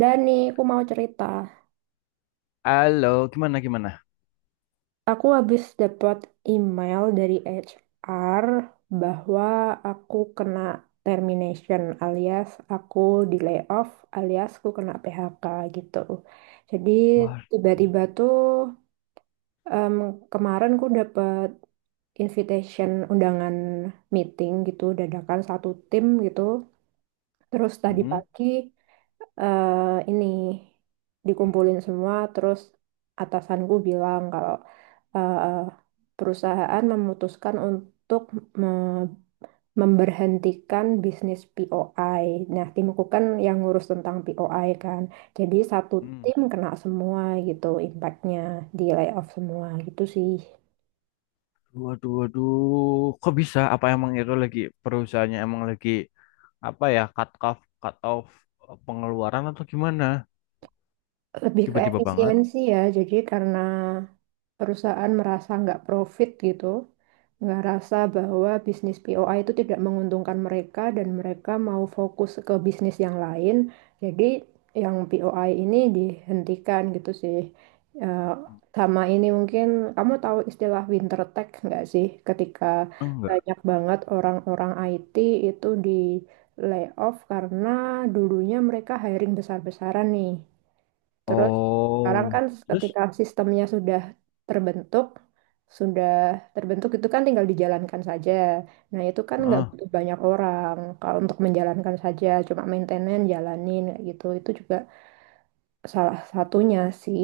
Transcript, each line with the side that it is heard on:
right: Dan nih, aku mau cerita.
left: Halo, gimana gimana?
right: Aku habis dapat email dari HR bahwa aku kena termination alias aku di layoff alias aku kena PHK gitu. Jadi
left: Wah.
right: tiba-tiba tuh em, kemarin aku dapat invitation undangan meeting gitu dadakan satu tim gitu. Terus tadi
left: mm,
right: pagi ini dikumpulin semua terus atasanku bilang kalau eh, perusahaan memutuskan untuk me- memberhentikan bisnis POI. Nah, timku kan yang ngurus tentang POI kan. Jadi satu
left: mm.
right: tim kena semua gitu impactnya di layoff semua gitu sih.
left: Waduh, waduh, kok bisa? Apa emang itu lagi perusahaannya emang lagi apa ya cut off pengeluaran atau gimana?
right: Lebih ke
left: Tiba-tiba banget?
right: efisiensi ya. Jadi karena perusahaan merasa nggak profit gitu, nggak rasa bahwa bisnis POI itu tidak menguntungkan mereka dan mereka mau fokus ke bisnis yang lain. Jadi yang POI ini dihentikan gitu sih. Eh, sama ini mungkin kamu tahu istilah winter tech nggak sih? Ketika
left: Enggak.
right: banyak banget orang-orang IT itu di layoff karena dulunya mereka hiring besar-besaran nih. Terus sekarang kan
left: Oh, terus?
right: ketika sistemnya terbentuk, sudah terbentuk itu kan tinggal dijalankan saja. Nah itu kan nggak
left: Ah,
right: butuh banyak orang kalau untuk menjalankan saja, cuma maintenance jalanin kayak gitu. Itu juga salah satunya sih.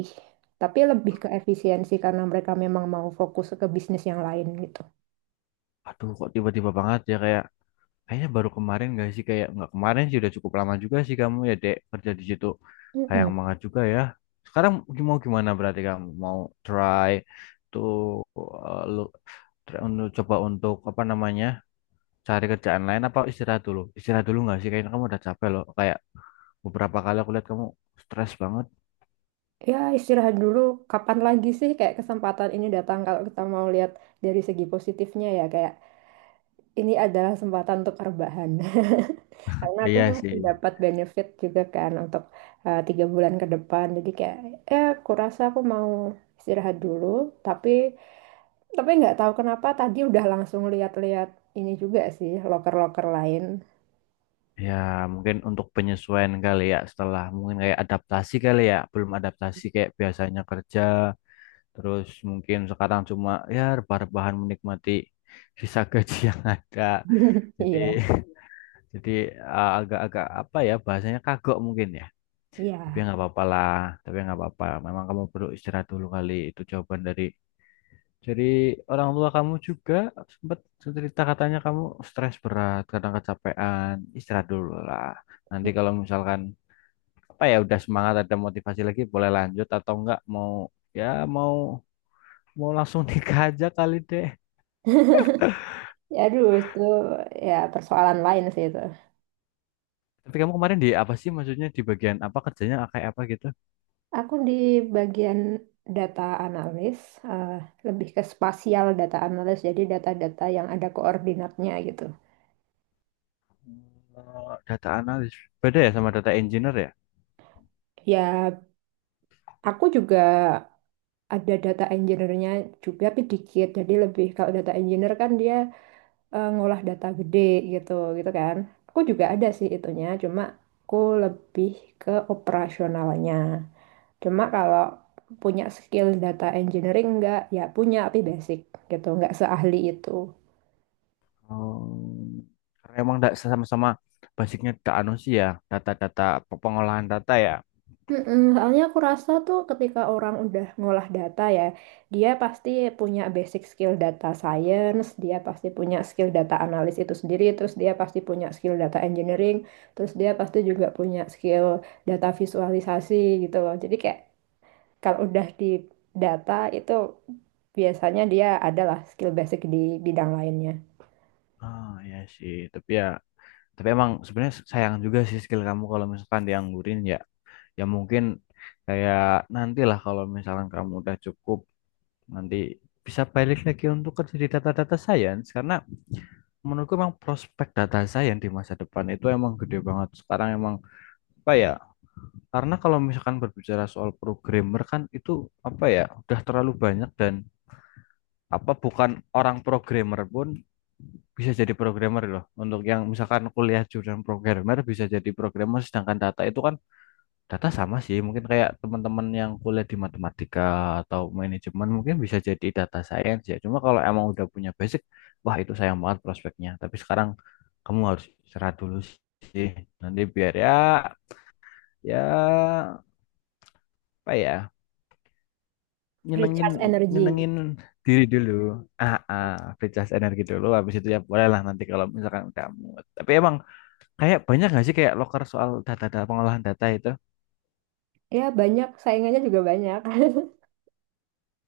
right: Tapi lebih ke efisiensi karena mereka memang mau fokus ke bisnis yang lain gitu.
left: aduh, kok tiba-tiba banget ya kayak kayaknya baru kemarin gak sih kayak nggak kemarin sih udah cukup lama juga sih kamu ya dek kerja di situ. Sayang
right: Mm-mm.
left: banget juga ya. Sekarang mau gimana berarti kamu mau try? Tuh, untuk coba untuk apa namanya cari kerjaan lain apa istirahat dulu? Istirahat dulu nggak sih? Kayaknya kamu udah capek loh. Kayak beberapa kali aku lihat kamu stres banget.
right: Ya istirahat dulu. Kapan lagi sih kayak kesempatan ini datang kalau kita mau lihat dari segi positifnya ya kayak ini adalah kesempatan untuk rebahan. Karena aku
left: Iya
right: masih
left: sih.
right: dapat benefit juga kan untuk tiga bulan ke depan. Jadi kayak, aku rasa aku mau istirahat dulu. Tapi, tapi nggak tahu kenapa tadi udah langsung lihat-lihat ini juga sih, loker-loker lain.
left: Ya mungkin untuk penyesuaian kali ya setelah mungkin kayak adaptasi kali ya. Belum adaptasi kayak biasanya kerja. Terus mungkin sekarang cuma ya rebah-rebahan menikmati sisa gaji yang ada. Jadi
right: Iya,
left: jadi, agak-agak apa ya bahasanya kagok mungkin ya. Tapi ya
right: iya.
left: nggak apa-apa lah, tapi ya nggak apa-apa. Memang kamu perlu istirahat dulu kali. Itu jawaban dari orang tua kamu juga sempat cerita katanya kamu stres berat, kadang kecapean. Istirahat dulu lah. Nanti kalau misalkan apa ya udah semangat ada motivasi lagi boleh lanjut atau enggak mau ya mau mau langsung nikah aja kali deh.
right: Ya, aduh, itu ya persoalan lain sih itu.
left: Tapi kamu kemarin di apa sih maksudnya di bagian apa kerjanya kayak apa gitu?
right: Aku di bagian data analis, eh, lebih ke spasial data analis, jadi data-data yang ada koordinatnya gitu.
left: Data analis. Beda ya sama data engineer ya?
right: Ya, aku juga ada data engineer-nya juga tapi dikit jadi lebih kalau data engineer kan dia ngolah data gede gitu gitu kan aku juga ada sih itunya cuma aku lebih ke operasionalnya cuma kalau punya skill data engineering enggak ya punya tapi basic gitu nggak seahli itu.
left: Oh, karena emang nggak sama-sama basicnya tak anu sih ya data-data pengolahan data ya.
right: Mm-mm, soalnya aku rasa tuh ketika orang udah ngolah data ya, dia pasti punya basic skill data science, dia pasti punya skill data analis itu sendiri, terus dia pasti punya skill data engineering, terus dia pasti juga punya skill data visualisasi gitu loh. Jadi kayak kalau udah di data itu biasanya dia adalah skill basic di bidang lainnya.
left: Ah ya sih, tapi ya tapi emang sebenarnya sayang juga sih skill kamu kalau misalkan dianggurin ya. Ya mungkin kayak nantilah kalau misalkan kamu udah cukup nanti bisa balik lagi untuk kerja di data-data science karena menurutku emang prospek data science di masa depan itu emang gede banget. Sekarang emang apa ya? Karena kalau misalkan berbicara soal programmer kan itu apa ya udah terlalu banyak dan apa bukan orang programmer pun bisa jadi programmer loh. Untuk yang misalkan kuliah jurusan programmer bisa jadi programmer sedangkan data itu kan data sama sih. Mungkin kayak teman-teman yang kuliah di matematika atau manajemen mungkin bisa jadi data science ya. Cuma kalau emang udah punya basic, wah itu sayang banget prospeknya. Tapi sekarang kamu harus istirahat dulu sih. Nanti biar ya ya apa ya nyenengin
right: Recharge energy.
left: nyenengin diri dulu ah, recharge energi dulu habis itu ya boleh lah nanti kalau misalkan udah mood tapi emang kayak banyak nggak sih kayak loker soal data-data pengolahan data itu
right: Ya banyak, saingannya juga banyak.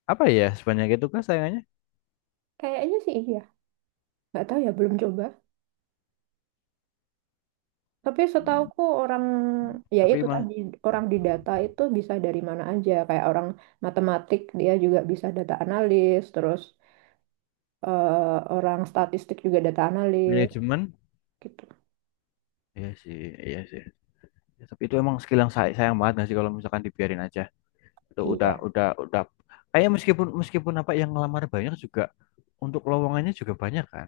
left: apa ya sebanyak itu kah sayangnya.
right: Kayaknya sih iya. Nggak tahu ya, belum coba. Tapi
left: Hmm,
right: setauku orang ya
left: tapi
right: itu
left: mas
right: tadi orang di data itu bisa dari mana aja kayak orang matematik dia juga bisa data analis terus orang statistik juga data analis
left: manajemen
right: gitu.
left: iya sih iya sih. Ya, tapi itu emang skill yang sayang banget nggak sih kalau misalkan dibiarin aja itu udah
right: Iya,
left: udah udah kayak meskipun meskipun apa yang ngelamar banyak juga untuk lowongannya juga banyak kan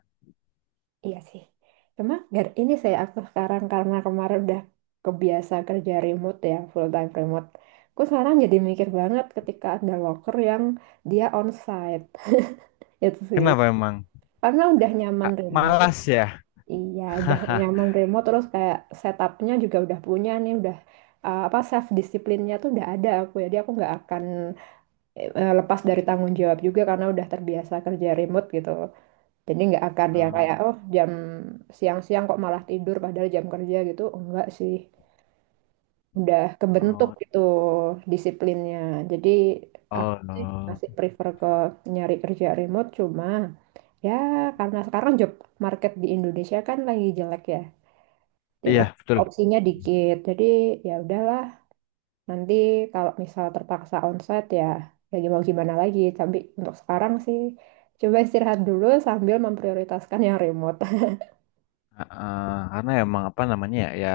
right: iya sih. Cuma ini aku sekarang karena kemarin udah kebiasa kerja remote ya full time remote. Aku sekarang jadi mikir banget ketika ada worker yang dia onsite itu sih
left: kenapa emang.
right: karena udah nyaman
left: Ah,
right: remote.
left: malas ya.
right: Iya, udah nyaman remote terus kayak setupnya juga udah punya nih, udah apa self disiplinnya tuh udah ada aku ya. Jadi aku nggak akan lepas dari tanggung jawab juga karena udah terbiasa kerja remote gitu. Jadi nggak akan yang
left: Hmm.
right: kayak oh jam siang-siang kok malah tidur padahal jam kerja gitu, enggak sih. Udah kebentuk
left: Oh.
right: gitu disiplinnya. Jadi aku
left: Oh,
right: sih
left: no.
right: masih prefer ke nyari kerja remote cuma ya karena sekarang job market di Indonesia kan lagi jelek ya. Jadi,
left: Iya, betul.
right: opsinya dikit. Jadi ya udahlah, nanti kalau misal terpaksa onsite ya ya mau gimana lagi. Tapi untuk sekarang sih coba istirahat dulu sambil memprioritaskan yang remote.
left: Heeh, karena emang apa namanya ya, ya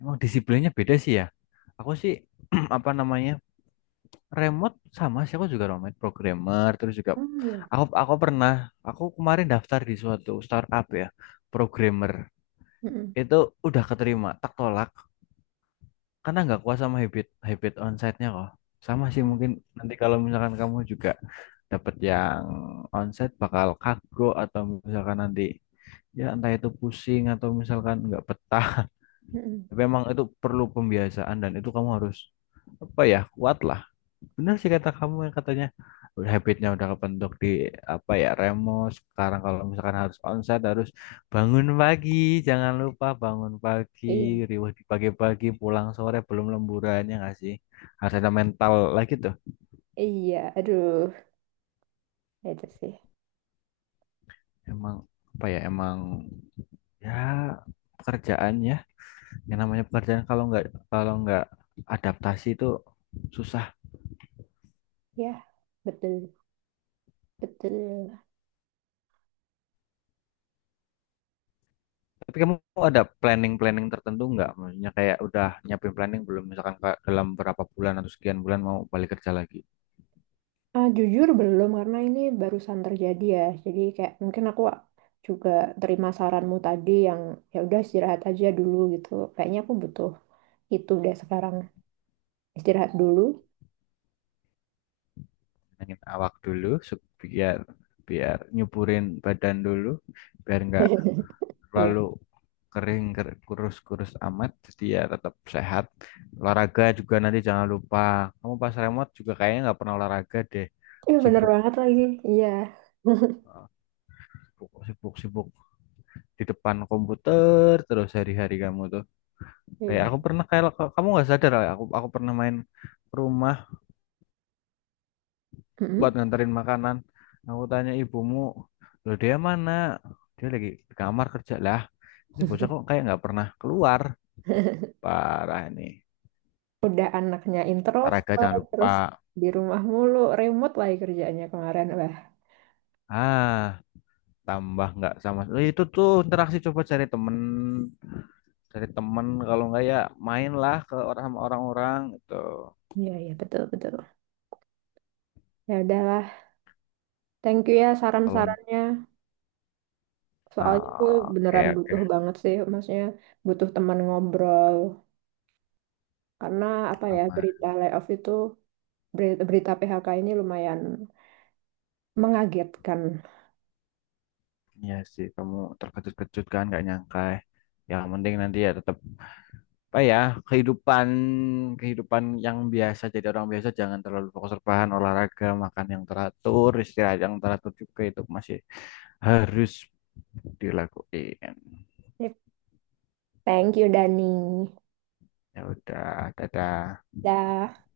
left: emang disiplinnya beda sih ya. Aku sih apa namanya remote sama sih aku juga remote programmer terus juga
right: Oh iya.
left: aku pernah aku kemarin daftar di suatu startup ya programmer
right: Mm-mm.
left: itu udah keterima tak tolak karena nggak kuat sama habit habit onsite-nya kok. Sama sih
right: Oh.
left: mungkin nanti kalau misalkan kamu juga dapat yang onsite bakal kago atau misalkan nanti ya entah itu pusing atau misalkan nggak betah
right: Mm-mm.
left: tapi emang itu perlu pembiasaan dan itu kamu harus apa ya kuat lah bener sih kata kamu yang katanya udah habitnya udah kebentuk di apa ya remo sekarang kalau misalkan harus onset harus bangun pagi jangan lupa bangun pagi
right: Iya,
left: riwah di pagi-pagi pulang sore belum lemburannya nggak sih harus ada mental lagi tuh
right: iya, aduh, itu sih.
left: emang apa ya emang ya pekerjaannya. Yang namanya pekerjaan kalau nggak adaptasi itu susah.
right: Ya, betul, betul.
left: Tapi kamu ada planning-planning tertentu nggak? Maksudnya kayak udah nyiapin planning belum? Misalkan kayak dalam berapa bulan atau sekian bulan mau balik kerja lagi.
right: Ah, jujur belum karena ini barusan terjadi ya. Jadi kayak mungkin aku juga terima saranmu tadi yang ya udah istirahat aja dulu gitu. Kayaknya aku butuh itu deh sekarang. Istirahat dulu.
left: Nangin awak dulu biar biar nyuburin badan dulu biar nggak
right: Iya.
left: terlalu kering kurus-kurus amat jadi ya tetap sehat olahraga juga nanti jangan lupa kamu pas remote juga kayaknya nggak pernah olahraga deh
right: Iya bener
left: sibuk
right: banget lagi. Iya.
left: sibuk sibuk di depan komputer terus hari-hari kamu tuh kayak
right: Iya.
left: aku pernah kayak kamu nggak sadar kayak aku pernah main ke rumah buat
right: Mm-mm.
left: nganterin makanan aku tanya ibumu lo dia mana dia lagi di kamar kerja lah ini bocah kok kayak nggak pernah keluar parah ini
right: Udah anaknya
left: parah gak jangan
right: introvert
left: lupa
right: terus di rumah mulu, remote lagi kerjaannya kemarin. Wah.
left: ah tambah nggak sama. Eh, itu tuh interaksi coba cari temen kalau nggak ya mainlah ke orang sama orang-orang gitu
right: Iya, iya betul betul. Ya udahlah. Thank you ya
left: kalau.
right: saran-sarannya. Soalnya gue
left: Ah, oke,
right: beneran
left: oke.
right: butuh banget sih, maksudnya butuh teman ngobrol. Karena apa ya,
left: Sama.
right: berita layoff itu, berita PHK ini lumayan mengagetkan.
left: Iya sih, kamu terkejut-kejut kan, nggak nyangka. Ya, ya, mending nanti ya tetap apa ya kehidupan kehidupan yang biasa jadi orang biasa jangan terlalu fokus rebahan olahraga makan yang teratur istirahat yang teratur juga itu masih harus dilakuin.
right: Thank you, Dani.
left: Ya udah, dadah.
right: Dah.